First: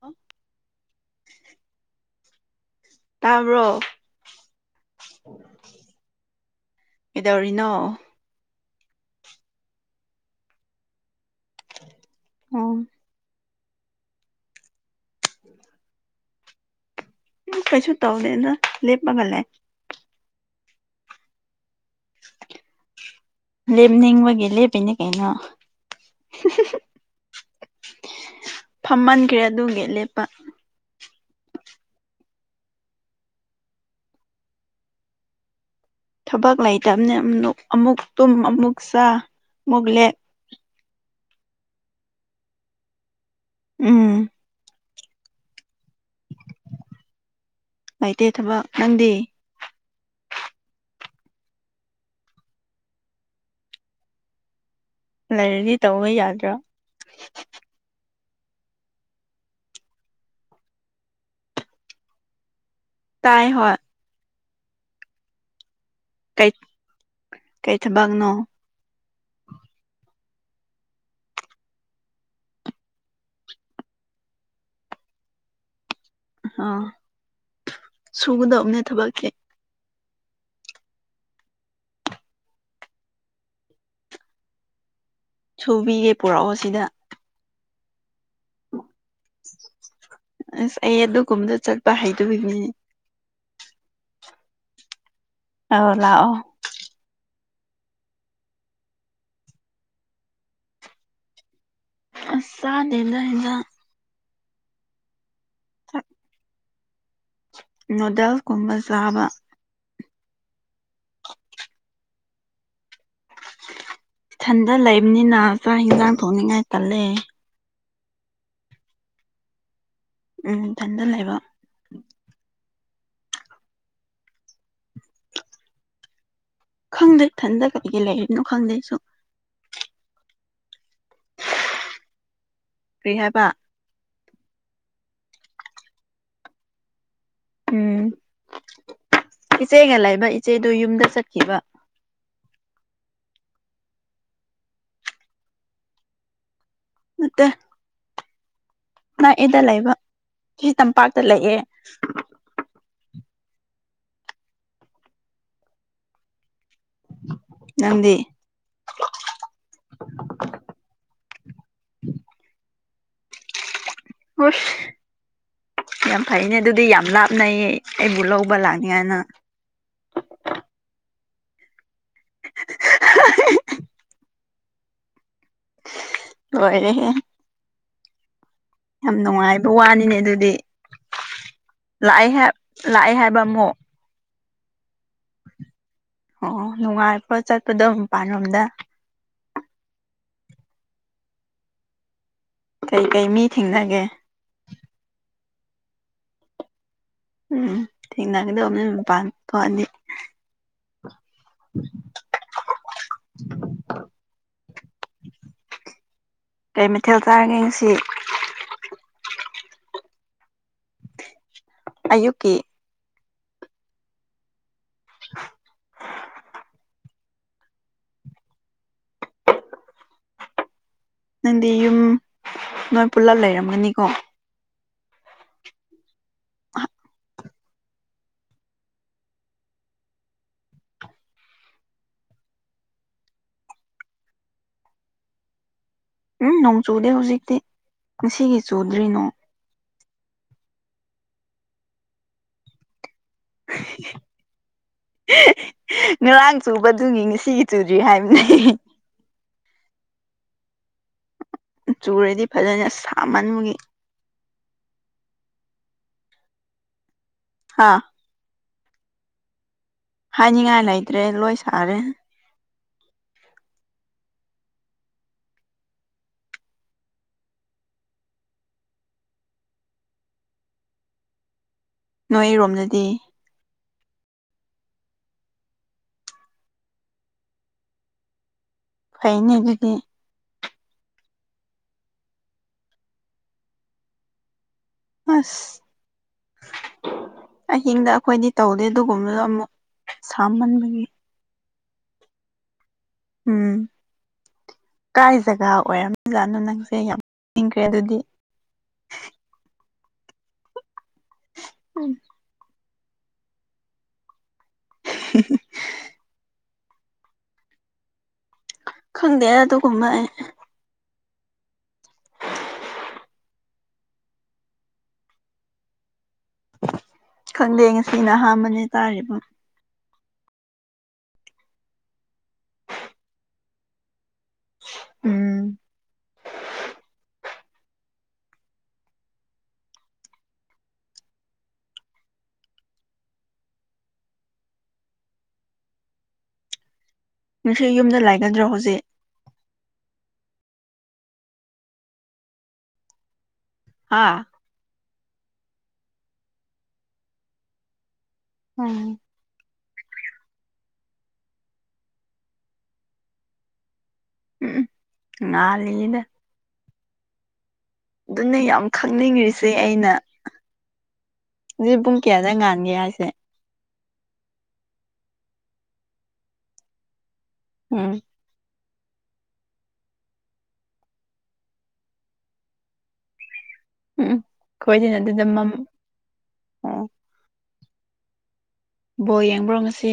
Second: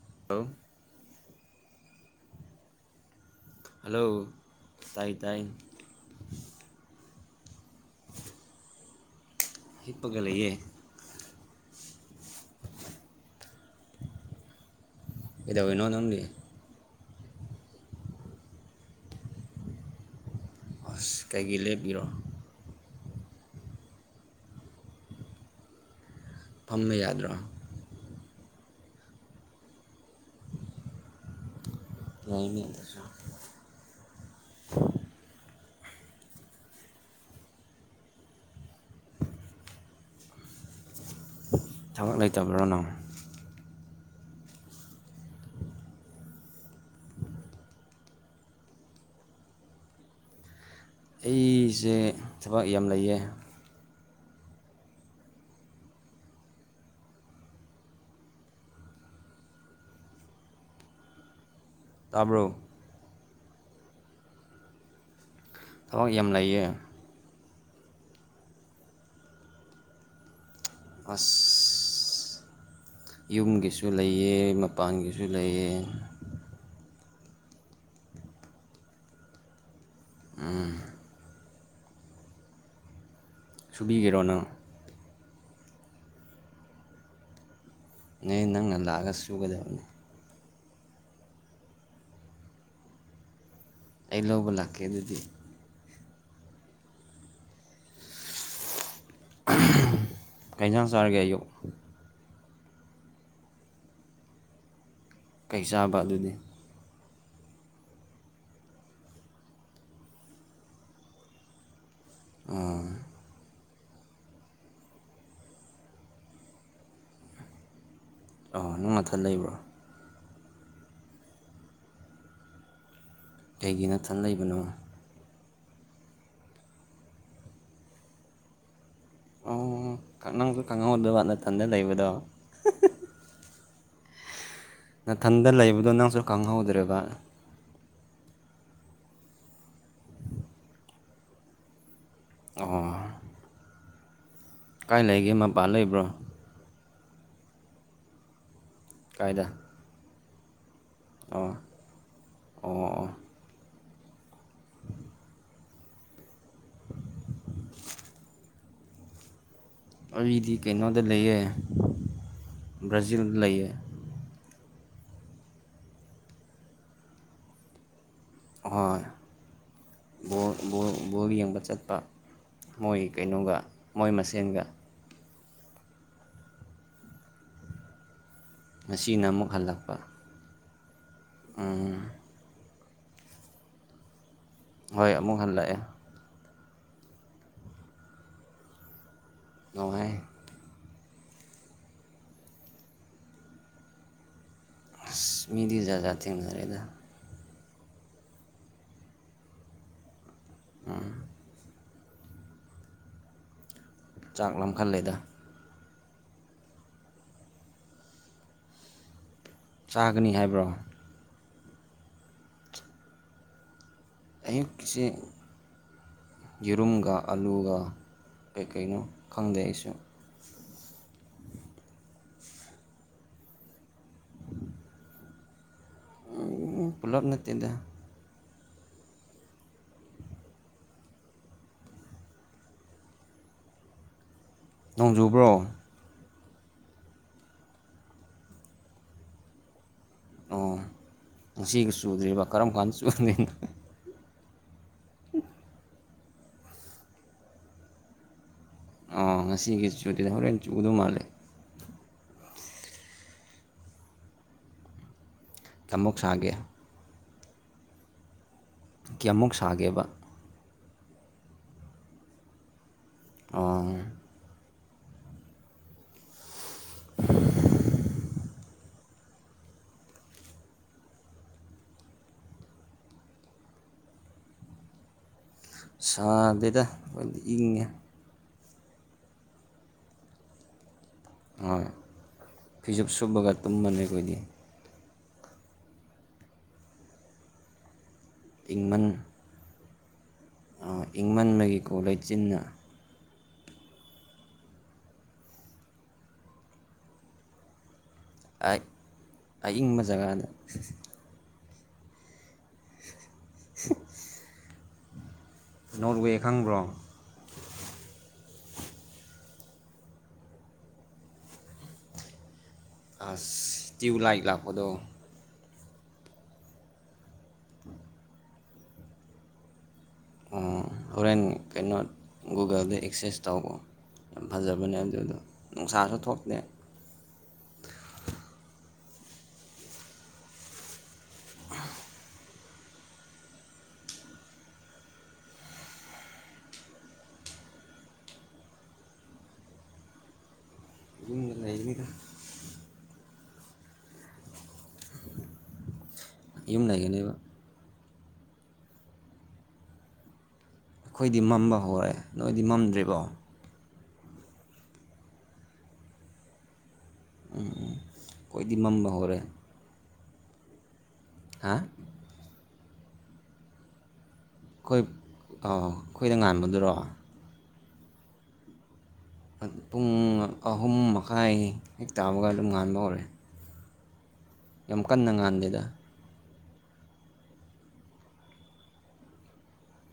ꯑꯣ ꯑ [unintelligible] [unintelligible] ꯇꯥꯕ꯭ꯔꯣ ꯍꯜꯂꯣ ꯇꯥꯏ ꯇꯥꯏ ꯑꯦꯗꯧꯔꯤꯅꯣ ꯍꯤꯞꯄꯒ ꯂꯩꯌꯦ ꯑꯣ ꯏꯗꯧꯔꯤꯅꯣ ꯅꯪꯗꯤ ꯎꯝ ꯀꯩꯁꯨ ꯇꯧꯗꯦꯅ ꯂꯦꯞꯄꯒ ꯂꯩ ꯑꯁ ꯀꯩꯀꯩ ꯂꯦꯞꯄꯤꯔꯣ ꯂꯦꯞꯅꯤꯡꯕꯒꯤ ꯂꯦꯞꯄꯤꯅꯦ ꯀꯩꯅꯣ ꯐꯝꯕ ꯌꯥꯗ꯭ꯔꯣ ꯐꯝꯍꯟꯈ꯭ꯔꯦ ꯑꯗꯨꯒꯤ ꯂꯦꯞꯄ ꯌꯥ ꯊꯕꯛ ꯂꯩꯇꯕꯅꯤ ꯑꯃꯨꯛ ꯇꯨꯝ ꯑꯃꯨꯛ ꯆꯥ ꯑꯃꯨꯛ ꯂꯦꯞ ꯊꯕꯛ ꯂꯩꯇꯕ꯭ꯔꯥꯅꯪ ꯎꯝ ꯂꯩꯇꯦ ꯊꯕꯛ ꯅꯪꯗꯤ ꯑꯩꯁꯦ ꯊꯕꯛ ꯌꯥꯝ ꯂꯩꯌꯦ ꯂꯩꯥꯔꯗꯤ ꯇꯧꯕ ꯌꯥꯗ꯭ꯔꯣ ꯇꯥꯕ꯭ꯔꯣ ꯇꯥꯏ ꯍꯣꯢ ꯊꯕꯛ ꯌꯥꯝ ꯀꯩ ꯂꯩꯌꯦ ꯀꯩ ꯊꯕꯛꯅꯣ ꯑꯁ ꯌꯨꯝꯒꯤꯁꯨ ꯂꯩꯌꯦ ꯃꯄꯥꯟꯒꯤꯁꯨ ꯂꯩꯌꯦ ꯑ ꯁꯨꯒꯗꯕꯅꯦ ꯊꯕꯛꯀꯤ ꯑ ꯁꯨꯕꯤꯒꯦꯔꯣꯅꯪ ꯁꯨꯕꯤꯒꯦ ꯄꯨꯔꯛꯑꯣ ꯁꯤꯗ ꯅ ꯅꯪꯅ ꯂꯥꯛꯑꯒ ꯁꯨꯒꯗꯕ ꯑꯁ ꯑꯩ ꯑꯗꯨꯒꯨꯝꯕꯗ ꯆꯠꯄ ꯍꯥꯏꯩꯗꯒꯤꯅꯦ ꯑꯩ ꯂꯧꯕ ꯂꯥꯛꯀꯦ ꯑꯗꯨꯗꯤ ꯇꯣ ꯂꯥꯛꯑꯣ ꯀꯩꯖꯥꯡ ꯁꯥꯔꯒ ꯑꯌꯨ ꯑꯁꯥꯗꯗ ꯍꯗ ꯀꯩ ꯆꯥꯕ ꯑꯗꯨꯗꯤ ꯅꯨꯗꯜꯁ ꯀꯨꯝꯕ ꯆꯥꯕ ꯑ ꯏꯊꯟꯗ ꯂꯩꯕꯅꯤꯅ ꯆꯥꯛ ꯏꯟꯁꯥꯡ ꯊꯣꯡꯅꯤꯡꯉꯥꯏ ꯇꯜꯂꯦ ꯑ ꯅꯪ ꯃꯊꯠ ꯂꯩꯕ꯭ꯔꯣ ꯎꯝ ꯀꯦꯟꯗ ꯂꯩꯕ ꯀꯒꯤ ꯅꯠꯇꯅ ꯂꯩꯕꯅꯣ ꯈꯪꯗꯦ ꯏꯊꯟꯗ ꯀꯩ ꯀꯩ ꯂꯩꯔꯤꯅꯣ ꯈꯪꯗꯦ ꯁ ꯑꯣ ꯅꯪꯁꯨ ꯈꯪꯍꯧꯗꯧꯕ ꯅꯥꯊꯟꯗ ꯂꯩꯕꯗꯣ ꯀꯔꯤ ꯍꯥꯏꯕ ꯅꯥꯊꯟꯗ ꯂꯩꯕꯗꯣ ꯅꯪꯁꯨ ꯈꯪꯍꯧꯗ꯭ꯔꯦꯕ ꯎꯝ ꯏꯆꯦꯒ ꯂꯩꯕ ꯏꯆꯦꯗꯨ ꯌꯨꯝꯗ ꯆꯠꯈꯤꯕ ꯑꯣ ꯀꯥꯏ ꯂꯩꯒꯦ ꯃꯄꯥ ꯂꯩꯕ꯭ꯔꯣ ꯃꯦ ꯅꯅꯥ ꯀꯥꯏꯗ ꯏꯂ ꯏꯕ ꯁꯤ ꯇꯝꯄꯥꯛꯇ ꯂꯑꯦ ꯑꯣ ꯑꯣ ꯑꯣ ꯅꯗꯤ ꯑꯩꯗꯤ ꯀꯩꯅꯣꯗ ꯂꯩꯌꯦ ꯕ꯭ꯔꯥꯖꯤꯜꯗ ꯂꯩꯑ ꯌꯥꯝ ꯐꯩꯅꯦ ꯑꯗꯨꯗꯤ ꯌꯥꯝ ꯂꯥꯞꯅꯩꯌꯦ ꯑꯩꯕꯨꯂꯕ ꯍꯣꯏ ꯂꯒꯦꯦꯅ ꯐꯨꯠꯕꯣꯜ ꯌꯦꯡꯕ ꯆꯠꯄ ꯃꯣꯏ ꯀꯩꯅꯣꯒ ꯃꯣꯏ ꯃꯁꯦꯟꯒ ꯂꯣꯏꯔꯦꯍꯦ ꯌꯥꯝ ꯉꯁꯤꯅ ꯑꯃꯨꯛ ꯅꯨꯡꯉꯥꯏꯕ ꯍꯜꯂꯛꯄ ꯋꯥꯅꯤꯅꯦ ꯑꯗꯨꯗꯤ ꯎꯝ ꯂꯥꯛꯑꯦ ꯍꯦ ꯂꯥꯛꯑꯦ ꯍꯥꯏꯕ ꯑꯃꯨꯛ ꯍꯣꯏ ꯑꯃꯨꯛ ꯍꯜꯂꯛꯑꯦ ꯑꯣ ꯅꯨꯡꯉꯥꯏꯕ꯭ꯔꯣ ꯆꯠꯄꯗꯣ ꯃꯄꯥꯟ ꯂꯝꯗ ꯅꯨꯡꯉꯥꯏꯌꯦ ꯀꯩ-ꯀꯩ ꯃꯤ ꯊꯦꯡꯅꯒꯦ ꯑꯁ ꯃꯤꯗꯤ ꯖꯥꯠ-ꯖꯥꯠ ꯊꯦꯡꯅꯔꯛꯑꯦꯗꯥ ꯎꯝ ꯊꯦꯡꯅꯒꯗꯧꯕꯅꯦ ꯃꯄꯥꯟ ꯊꯣꯛ ꯑꯗꯤ [unintelligible] ꯃꯥꯡꯍꯜꯂꯦꯗ ꯀꯩ ꯃꯊꯦꯜ ꯆꯥꯔꯒꯦ ꯉꯥꯁꯤ ꯆꯥꯒꯅꯤ ꯍꯥꯏꯕ꯭ꯔꯣ ꯑꯌꯨꯛꯀꯤ ꯑꯌꯨꯛꯀꯤꯁꯦ ꯌꯦꯔꯨꯝꯒꯥ ꯑꯥꯂꯨꯒ ꯀꯩ ꯀꯩꯅꯣ ꯈꯪꯗꯦ ꯑꯩꯁꯨ ꯅꯪꯗꯤ ꯌꯨꯝ ꯅꯣꯏ ꯄꯨꯜꯂꯞ ꯂꯩꯔꯝꯒꯅꯤꯀꯣ ꯄꯨꯜꯂꯞ ꯅꯠꯇꯦꯗ ꯅꯣꯡ ꯆꯨꯕ꯭ꯔꯣ ꯎꯝ ꯅꯣꯡ ꯆꯨꯗꯦ ꯍꯧꯖꯤꯛꯇꯤ ꯉꯁꯤꯒꯤ ꯆꯨꯗ꯭ꯔꯤ ꯅꯣꯡ ꯑꯣ ꯉꯁꯤꯒꯤ ꯆꯨꯗ꯭ꯔꯤꯕ ꯀꯔꯝ ꯀꯥꯟꯗ ꯆꯨꯗꯣꯏꯅꯣ ꯉꯔꯥꯡ ꯆꯨꯕꯗꯨꯒꯤ ꯉꯁꯤꯒꯤ ꯆꯨꯗ꯭ꯔꯤ ꯍꯥꯏꯕꯅꯦ ꯑꯣ ꯉꯁꯤꯒꯤ ꯆꯨꯗ꯭ꯔꯥꯗꯤ ꯍꯣꯔꯦꯟ ꯆꯨꯗꯧ ꯃꯥꯜꯂꯦ ꯆꯨꯔꯗꯤ ꯐꯖꯅ ꯁꯥꯃꯟꯕꯒꯤ ꯀꯌꯥꯃꯨꯛ ꯁꯥꯒꯦ ꯍꯥꯥ ꯀꯌꯥꯃꯨꯛ ꯁꯥꯒꯦꯕ ꯍꯥꯏꯅꯤꯡꯉꯥꯏ ꯂꯩꯇ꯭ꯔꯦ ꯂꯣꯏ ꯁꯥꯔꯦ ꯑꯣ [unintelligible] ꯅꯣꯏꯔꯣꯝꯗꯗꯤ ꯁꯥꯗꯦꯗ ꯑꯩꯈꯣꯏꯗꯤ ꯏꯪꯉꯦ ꯐꯩꯅꯦ ꯑꯗꯨꯗꯤ ꯍꯣꯏ ꯐꯩꯖꯨꯞ ꯁꯨꯞꯄꯒ ꯇꯨꯝꯕꯅꯦ ꯑꯩꯈꯣꯏꯗꯤ ꯑꯁ ꯑꯍꯤꯡꯗ ꯑꯩꯈꯣꯏꯗꯤ ꯇꯧꯗꯦ ꯏꯪꯃꯟ ꯑꯗꯨꯒꯨꯝꯕꯗꯣ ꯑꯃꯨꯛ ꯁꯥꯃꯟꯕꯒꯤ ꯀꯣ ꯂꯩꯆꯤꯟꯅ ꯎꯝ ꯀꯥꯏ ꯖꯒꯥ ꯑꯣꯏꯔꯝꯖꯥꯠꯅꯣ ꯅꯪꯁꯦ ꯌꯥꯝ ꯏꯪꯈ꯭ꯔꯦ ꯑꯗꯨꯗꯤ ꯑꯏꯪꯕ ꯖꯒꯥꯗ ꯎꯝ [unintelligible] [unintelligible] ꯅꯣꯔꯋꯦ ꯈꯪꯕ꯭ꯔꯣ ꯈꯪꯗꯦꯗ ꯑꯗꯨꯒꯨꯝꯕ ꯑꯩ ꯥꯑꯁ ꯇ꯭ꯌꯨꯚꯂꯥꯏꯠ ꯂꯥꯛꯄꯗꯣ ꯈꯪꯗꯦ ꯉꯁꯤꯅ ꯑꯍꯥꯥꯟꯕꯅꯦ ꯇꯥꯔꯤꯕ ꯑꯣ ꯍꯣꯔꯦꯟ ꯀꯩꯅꯣ ꯒꯨꯒꯜꯗ ꯑꯦꯛꯁꯦꯁ ꯇꯧꯑꯣ ꯐꯖꯕꯅꯦ ꯑꯗꯨꯗꯣ ꯎꯝ ꯅꯨꯡꯁꯥꯁꯨ ꯊꯣꯛꯇꯦ ꯑ [unintelligible] ꯅꯨꯡꯁꯤ ꯌꯨꯝꯗ ꯂꯥꯏꯒꯗ꯭ꯔꯣ ꯍꯧꯖꯤꯛ ꯑꯗꯨ ꯂꯩ ꯂꯩꯅꯤꯗ ꯑꯥ ꯌꯨꯝ ꯂꯩꯒꯅꯦꯕ ꯎꯝ ꯑꯩꯈꯣꯏꯗꯤ ꯃꯝꯕ ꯍꯧꯔꯦ ꯅꯣꯏꯗꯤ ꯃꯝꯗ꯭ꯦꯔꯤꯕꯣ ꯎꯝ ꯉꯗ ꯑꯗꯨꯅ ꯑꯩꯈꯣꯏꯗꯤ ꯌꯥꯝ ꯃꯝꯕ ꯍꯧꯔꯦ ꯈꯪꯅꯤꯡꯉꯔꯤꯁꯦ ꯑꯩꯅ ꯍꯥ ꯁꯤ ꯄꯨꯡ ꯀꯌꯥꯗ ꯉꯥꯟꯒꯦ ꯍꯥꯏꯁꯦ ꯑꯩꯈꯣꯏ ꯑꯩꯈꯣꯏꯗ ꯉꯥꯟꯕꯗꯨꯔꯣ ꯎꯝ ꯄꯨꯡ ꯑꯍꯨꯝ ꯃꯈꯥꯏ ꯍꯦꯛ ꯇꯥꯕꯒ ꯑꯗꯨꯝ ꯉꯥꯟꯕ ꯍꯧꯔꯦ ꯎꯝ ꯌꯥꯝ ꯈꯣꯏꯗꯅ ꯀꯟꯅ ꯑꯗꯨꯗ ꯉꯥꯟꯗꯦꯗ ꯑꯣ ꯕꯣ ꯌꯦꯡꯕ꯭ꯔꯣ ꯉꯁꯤ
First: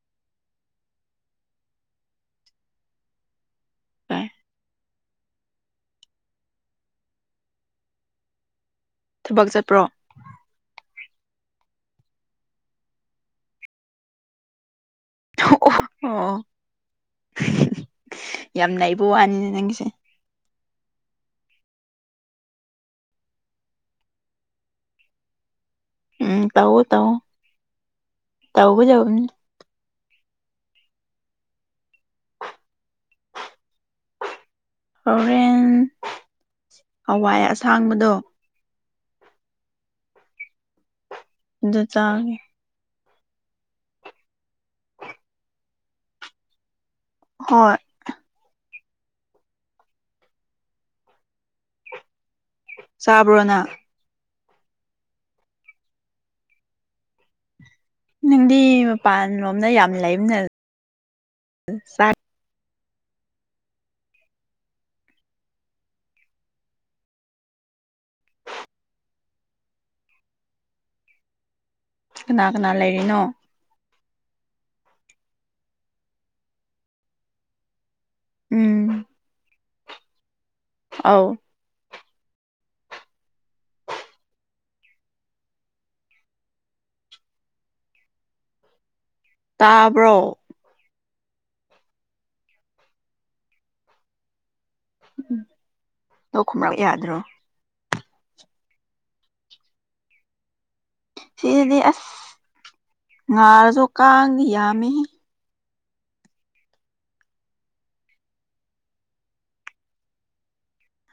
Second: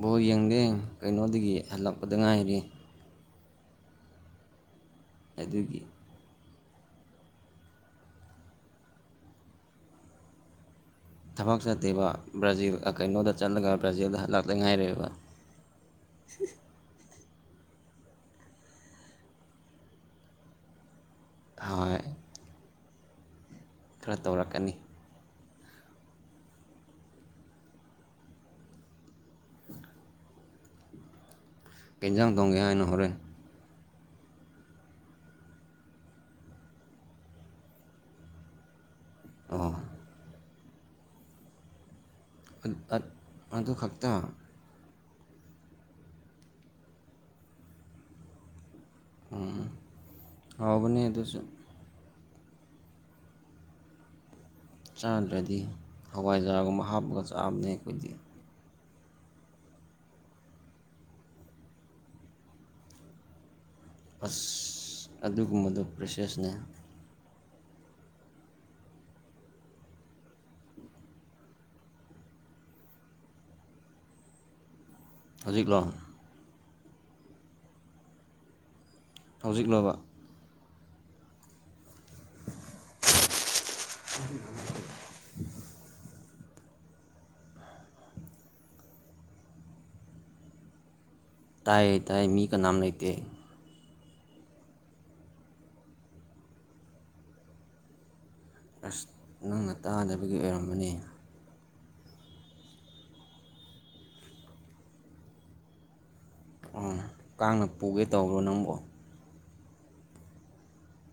ꯕꯣ ꯌꯦꯡꯗꯦ ꯀꯩꯅꯣꯗꯒꯤ ꯍꯜꯂꯛꯄꯗ ꯉꯥꯏꯔꯤ ꯑꯗꯨꯒꯤ ꯊꯕꯛ ꯆꯠꯄ꯭ꯔꯣ ꯊꯕꯛ ꯆꯠꯇꯦꯕ ꯕ꯭ꯔꯥꯖꯤꯜ ꯀꯩꯅꯣꯗ ꯆꯠꯂꯒ ꯕ꯭ꯔꯥꯖꯤꯜꯗ ꯂꯥꯛꯇ ꯉꯥꯏꯔꯦꯕ ꯑ [unintelligible] [inaudible] ꯌꯥꯝ ꯂꯩꯕ ꯋꯥꯅꯤꯅꯦ ꯅꯪꯒꯤꯁꯦ ꯍ [unintelligible] [inaudible] ꯈꯔ ꯇꯧꯔꯛꯀꯅꯤ ꯎꯝ ꯇꯎ ꯇꯑꯣꯣ ꯇꯎꯒ ꯌꯥ ꯀꯩ ꯌꯦꯟꯖꯥꯡ ꯊꯣꯡꯒꯦ ꯍꯥꯏꯅꯣ ꯍꯣꯔꯦꯟ ꯍꯣꯔꯦꯟ ꯍꯋꯥꯏ ꯑꯁꯥꯡꯕꯗꯣ ꯑꯣ ꯑꯗꯨ ꯆꯥꯒꯦ ꯑꯗꯨ ꯈꯛꯇ ꯍꯣꯏ ꯎꯝ ꯍꯥꯎꯕꯅꯦ ꯑꯗꯨꯨꯁꯨ ꯆꯥꯕ꯭ꯔꯣ ꯅꯪ ꯆꯥꯗ꯭ꯔꯗꯤ ꯍꯋꯥꯏꯖꯥꯔꯒꯨꯝꯕ ꯍꯥꯞꯄꯒ ꯆꯥꯕꯅꯦ ꯑꯩꯈꯣꯏꯗꯤ ꯅꯪꯗꯤ ꯃꯄꯥꯟꯂꯣꯝꯗ ꯌꯥꯝ ꯂꯩꯕꯅꯦ ꯆꯥꯛ ꯑꯁ ꯑꯗꯨꯒꯨꯝꯕꯗꯣ ꯄ꯭ꯔꯦꯁꯦꯁꯅꯦ ꯀꯅꯥ ꯀꯅꯥ ꯂꯩꯔꯤꯅꯣ ꯍꯧꯖꯤꯛꯂꯣ ꯎꯝ ꯍꯧꯖꯤꯛꯂꯣꯕ ꯑꯥꯎ [unintelligible] ꯇꯥꯕ꯭ꯔꯣ ꯇꯥꯏꯌꯦ ꯇꯥꯏꯌꯦ ꯃꯤ ꯀꯥꯅꯝ ꯂꯩꯇꯦ ꯎꯝ ꯈꯨꯝꯔꯛ ꯌꯥꯗ꯭ꯔꯣ ꯑꯁ ꯅꯪꯅ ꯇꯥꯗꯅꯕꯒꯤ ꯑꯣꯏꯔꯝꯃꯅꯤ ꯁꯤꯗꯤ ꯑꯁ ꯉꯥꯔꯁꯨ ꯀꯥꯡꯗꯤ ꯌꯥꯝꯃꯤꯍꯦ ꯑꯣ ꯀꯥꯡꯅ ꯄꯨꯒꯦ ꯇꯧꯕ꯭ꯔꯣ ꯅꯪꯕꯣ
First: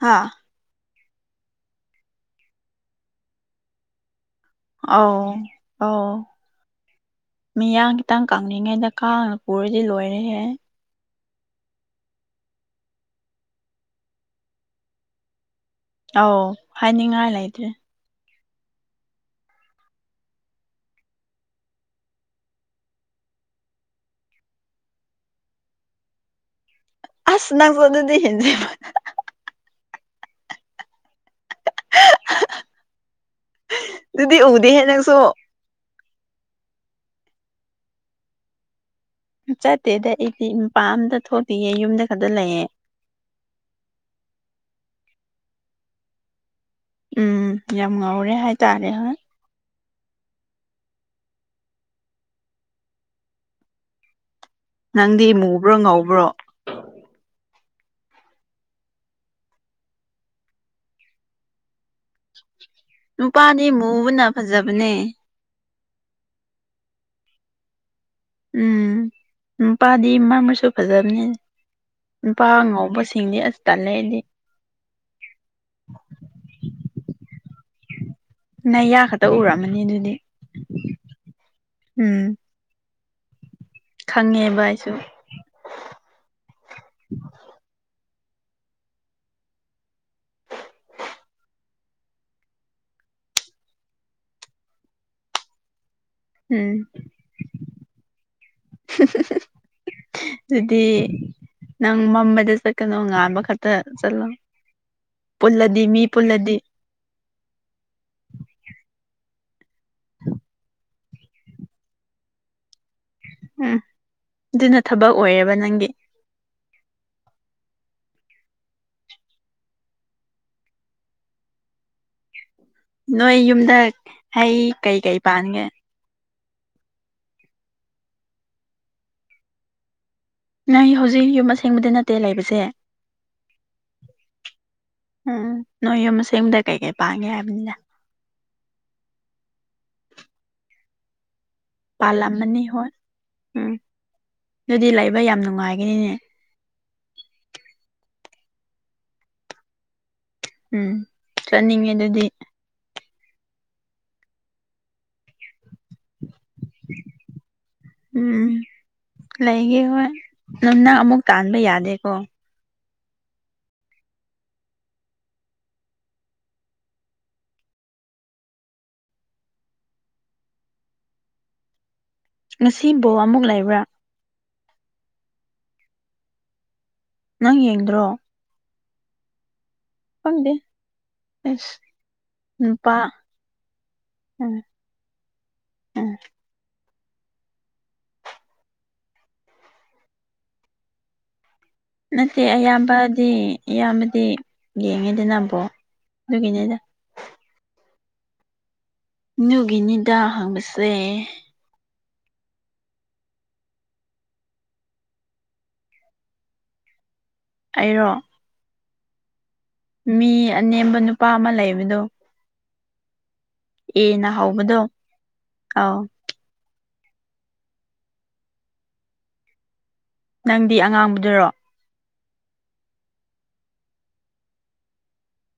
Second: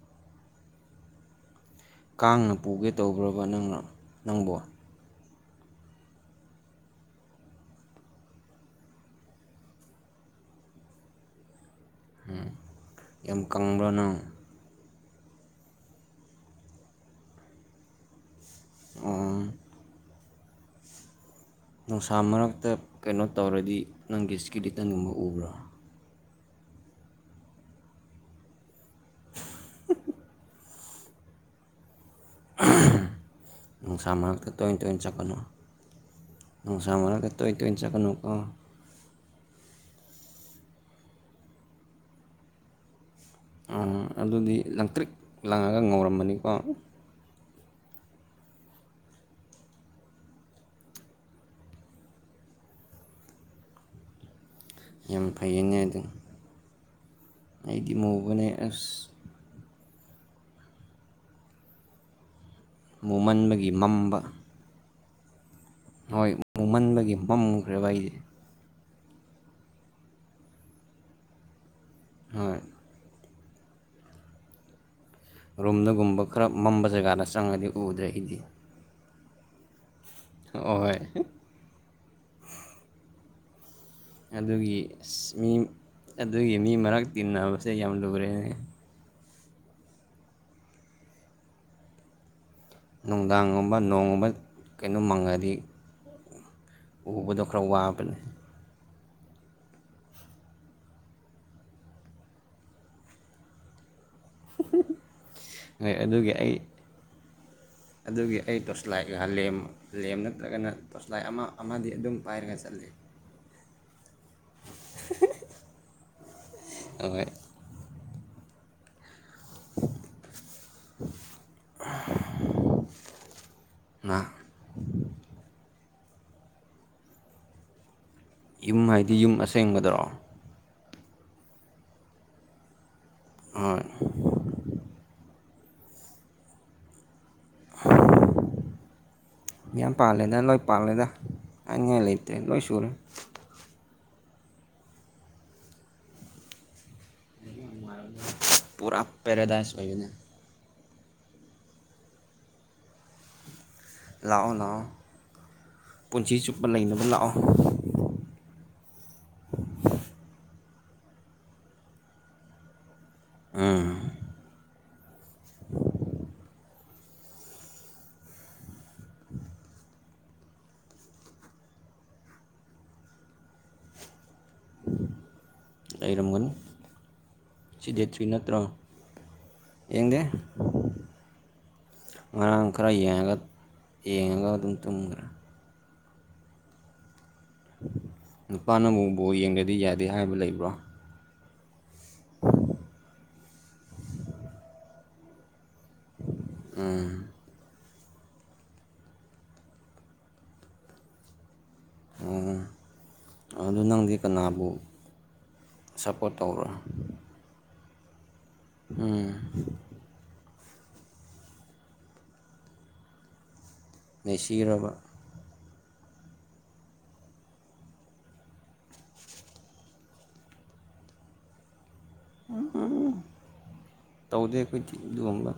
ꯍꯥꯥ ꯀꯥꯡꯅ ꯄꯨꯒꯦ ꯇꯧꯕ꯭ꯔꯕ ꯅꯪꯅ ꯅꯪꯕꯣ ꯑꯥꯎ ꯑꯥꯎ ꯃꯤꯌꯥꯡ ꯈꯤꯇꯪ ꯀꯪꯂꯤꯉꯩꯗ ꯀꯥꯡꯅ ꯄꯨꯔꯗꯤ ꯂꯣꯏꯔꯦꯍꯦ ꯌꯥꯝ ꯀꯪꯕ꯭ꯔꯥ ꯅꯪ ꯑꯧ ꯍꯥꯏꯅꯤꯡꯉꯥꯏ ꯂꯩꯇ꯭ꯔꯦ ꯑꯣ ꯅꯨꯡꯁꯥ ꯃꯔꯛꯇ ꯀꯩꯅꯣ ꯇꯧꯔꯗꯤ ꯅꯪꯒꯤ ꯏꯁꯀꯤꯂꯤꯇꯟꯒꯨꯝꯕ ꯎꯕ꯭ꯔꯣ ꯑꯁ ꯅꯪꯁꯨ ꯑꯗꯨꯗꯤ ꯍꯦꯟꯃꯟ ꯅꯨꯡꯁꯥ ꯑꯗꯨꯗꯤ ꯃꯥꯔꯛꯇ ꯇꯣꯢ ꯎꯗꯦꯍꯦ ꯇꯣꯢꯅ ꯅꯪꯁꯨ ꯆꯠꯀꯅꯣ ꯅꯨꯡꯁꯥ ꯃꯔꯥꯛꯇ ꯇꯣꯢ ꯇꯣꯢꯅ ꯆꯠꯀꯅꯨꯀꯣ ꯆꯠꯇꯦꯗ ꯑꯩꯗꯤ ꯃꯄꯥꯥꯟ ꯑꯝꯇ ꯊꯣꯛꯇꯦꯌꯦ ꯌꯨꯝꯗ ꯈꯛꯇ ꯂꯩꯌꯦ ꯑꯗꯨꯗꯤ ꯂꯪꯇ꯭ꯔꯤꯛ ꯂꯪꯉꯒ ꯉꯧꯔꯝꯃꯅꯤꯀꯣ ꯎꯝ ꯌꯥꯝ ꯉꯧꯔꯦ ꯍꯥꯏꯇꯥꯔꯦ ꯍꯣꯏ ꯅꯪꯗꯤ ꯌꯥꯝ ꯃꯨꯕ꯭ꯔꯣ ꯐꯩꯌꯦꯅꯦ ꯑꯗꯨ ꯉꯧꯕ꯭ꯔꯣ ꯑꯩꯗꯤ ꯃꯨꯕꯅꯦ ꯅꯨꯄꯥꯗꯤ ꯃꯨꯃꯟꯕꯒꯤ ꯃꯝꯕ ꯃꯨꯕꯅ ꯐꯖꯕꯅꯦ ꯍꯣꯏ ꯃꯨꯃꯟꯕꯒꯤ ꯃꯝꯈ꯭ꯔꯦꯕ ꯑꯩꯁꯦ ꯎꯝ ꯅꯨꯄꯥꯗꯤ ꯃꯝꯃꯁꯨ ꯐꯖꯕꯅꯤ ꯅꯨꯄꯥ ꯍꯣꯏ ꯉꯧꯕꯁꯤꯡꯗꯤ ꯑꯁ ꯇꯜꯂꯦ ꯑꯩꯗꯤ ꯔꯨꯝꯗꯒꯨꯝꯕ ꯈꯔ ꯃꯝꯕ ꯖꯒꯥꯗ ꯆꯪꯉꯗꯤ ꯎꯗ꯭ꯔꯦ ꯑꯩꯗꯤ ꯅꯌꯥ ꯈꯛꯇ ꯎꯔꯝꯃꯅꯤ ꯑꯗꯨꯗꯤ ꯍꯣꯏ ꯎꯝ ꯈꯪꯉꯦꯕ ꯑꯗꯨꯒꯤ ꯑꯩꯁꯨ ꯃꯤ ꯑꯗꯨꯒꯤ ꯃꯤ ꯃꯔꯛ ꯇꯤꯟꯅꯕꯁꯦ ꯌꯥꯝ ꯂꯨꯔꯦꯅꯦ ꯅꯨꯡꯗꯥꯡꯒꯨꯝꯕ ꯅꯣꯡꯒꯨꯝꯕ ꯀꯩꯅꯣꯝ ꯃꯪꯉꯗꯤ ꯎꯝ ꯎꯕꯗꯣ ꯈꯔ ꯋꯥꯕꯅꯦ [inaudible] ꯑꯗꯨꯗꯤ ꯅꯪ ꯃꯝꯕꯗ ꯆꯠꯀꯅꯣ ꯉꯥꯟꯕ ꯈꯛꯇ ꯄꯨꯜꯂꯗꯤ ꯍꯣꯏ ꯃꯤ ꯑꯗꯨꯒꯤ ꯄꯨꯜꯂꯗꯤ ꯑꯩ ꯑꯗꯨꯒꯤ ꯑꯩ ꯇꯣꯁꯂꯥꯏꯒ ꯂ ꯂꯦꯝ ꯅꯠꯇ꯭ꯔꯒꯅ ꯇꯣꯁꯂꯥꯏ ꯑꯃ ꯑꯃꯗꯤ ꯑꯗꯨꯝ ꯄꯥꯏꯔꯒ ꯆꯠꯂꯤ ꯎꯝ ꯑꯗꯨꯅ ꯊꯕꯛ ꯑꯣꯏꯌꯦꯕ ꯅꯪꯒꯤ ꯑꯣꯏ ꯑ ꯅꯣꯏ ꯌꯨꯝꯗ ꯍ ꯀꯩꯀꯩ ꯄꯥꯒꯦ ꯌꯨꯝ ꯍꯥꯏꯗꯤ ꯌꯨꯝ ꯑꯁꯦꯡꯕꯗꯔꯣ ꯅꯪ ꯍꯧꯖꯤꯛ ꯌꯨꯝ ꯑꯁꯦꯡꯕꯗꯤ ꯅꯠꯇꯦ ꯂꯩꯕꯁꯦ ꯍꯣꯏ ꯎꯝ ꯅꯣꯏ ꯌꯨꯝ ꯃ ꯁꯦꯝꯗ ꯀꯩ ꯀꯩ ꯄꯥꯡꯒꯦ ꯍꯥꯏꯕ ꯂ ꯃ ꯄꯥꯜꯂꯦꯗ ꯂꯣꯏ ꯄꯥꯜꯂꯦꯗ ꯍꯥꯏꯅꯤꯡꯉꯥꯏ ꯂꯩꯇ꯭ꯔꯦ ꯄꯜꯥꯅꯤ ꯂꯣꯏ ꯍ ꯁꯨꯔꯦ ꯎꯝ ꯑꯗꯨꯗꯤ ꯂꯩꯥꯛꯕ ꯌꯥꯝ ꯅꯨꯡꯉꯥꯏꯒꯅꯤꯅꯦ ꯄꯨꯔꯥ ꯄꯦꯔꯥꯗꯥꯏꯁ ꯑꯣꯏꯌꯅꯦ ꯎꯝ ꯆꯠꯅꯤꯡꯉꯦ ꯑꯗꯨꯗꯤ ꯂꯥꯛꯑꯣ ꯂꯅꯥꯑꯣ ꯄꯨꯨꯟꯁꯤ ꯆꯨꯞ ꯎꯝ ꯂꯩꯥꯏꯒ ꯍꯣꯏ ꯅꯝꯅ ꯑꯃꯨꯛ ꯇꯥꯟꯕ ꯌꯥꯗꯦꯀꯣ ꯑꯝ [inaudible] ꯉꯁꯤꯕꯨ ꯑꯃꯨꯛ ꯂꯩꯕ꯭ꯔꯥ ꯂꯩꯔꯝꯒꯅꯤ ꯅꯪ ꯌꯦꯡꯗ꯭ꯔꯣ ꯁꯤꯗꯦ ꯊ꯭ꯔꯤ ꯅꯠꯇ꯭ꯔꯣ ꯏꯡꯒꯦ ꯈꯪꯗꯦ ꯑꯁ ꯉꯔꯥꯡ ꯈꯔ ꯅꯨꯄꯥ ꯌꯦꯡꯉꯒ ꯌꯦꯡꯉꯒ ꯎꯝ ꯑꯗꯨꯝ ꯇꯨꯝꯈ꯭ꯔꯦ ꯎꯝ ꯅꯨꯄꯥꯅꯕꯨ ꯕꯣꯟ ꯌꯦꯡꯒꯗꯤ ꯌꯥꯗꯦ ꯍꯥꯏꯕ ꯂꯩꯕ꯭ꯔꯣ ꯅꯠꯇꯦ ꯑꯌꯥꯝꯕꯗꯤ ꯑꯌꯥꯝꯕꯗꯤ ꯌꯦꯡꯉꯦꯗꯅ ꯕꯣꯟ ꯗꯨ ꯑꯗꯨꯒꯅꯤꯗ ꯑꯗꯨꯒꯤꯅꯤꯗ ꯍꯪꯕꯁꯦ ꯎꯝ ꯑꯗꯨ ꯅꯪꯗꯤ ꯀꯅꯥꯕꯨ ꯁꯞꯄꯣꯔꯠ ꯇꯧꯕꯔꯥ ꯑꯩꯔꯣ ꯑꯩꯗꯤ ꯎꯝ ꯅꯪꯗꯤ ꯃꯤ ꯑꯅꯦꯝꯕ ꯅꯨꯄꯥ ꯑꯃ ꯂꯩꯕꯗꯣ ꯈꯪꯕꯔꯥ ꯑꯦ ꯅꯥ ꯍꯧꯕꯗꯨꯅꯤ ꯃꯦꯁꯤꯔꯕ ꯑꯥꯎ ꯎꯝ ꯅꯪꯗꯤ ꯑꯉꯥꯡꯕꯗꯨꯔꯣ ꯎꯝ ꯇꯧꯗꯦ ꯑꯩꯈꯣꯏꯗꯤ ꯑꯗꯨꯒꯨꯝꯕꯥꯗ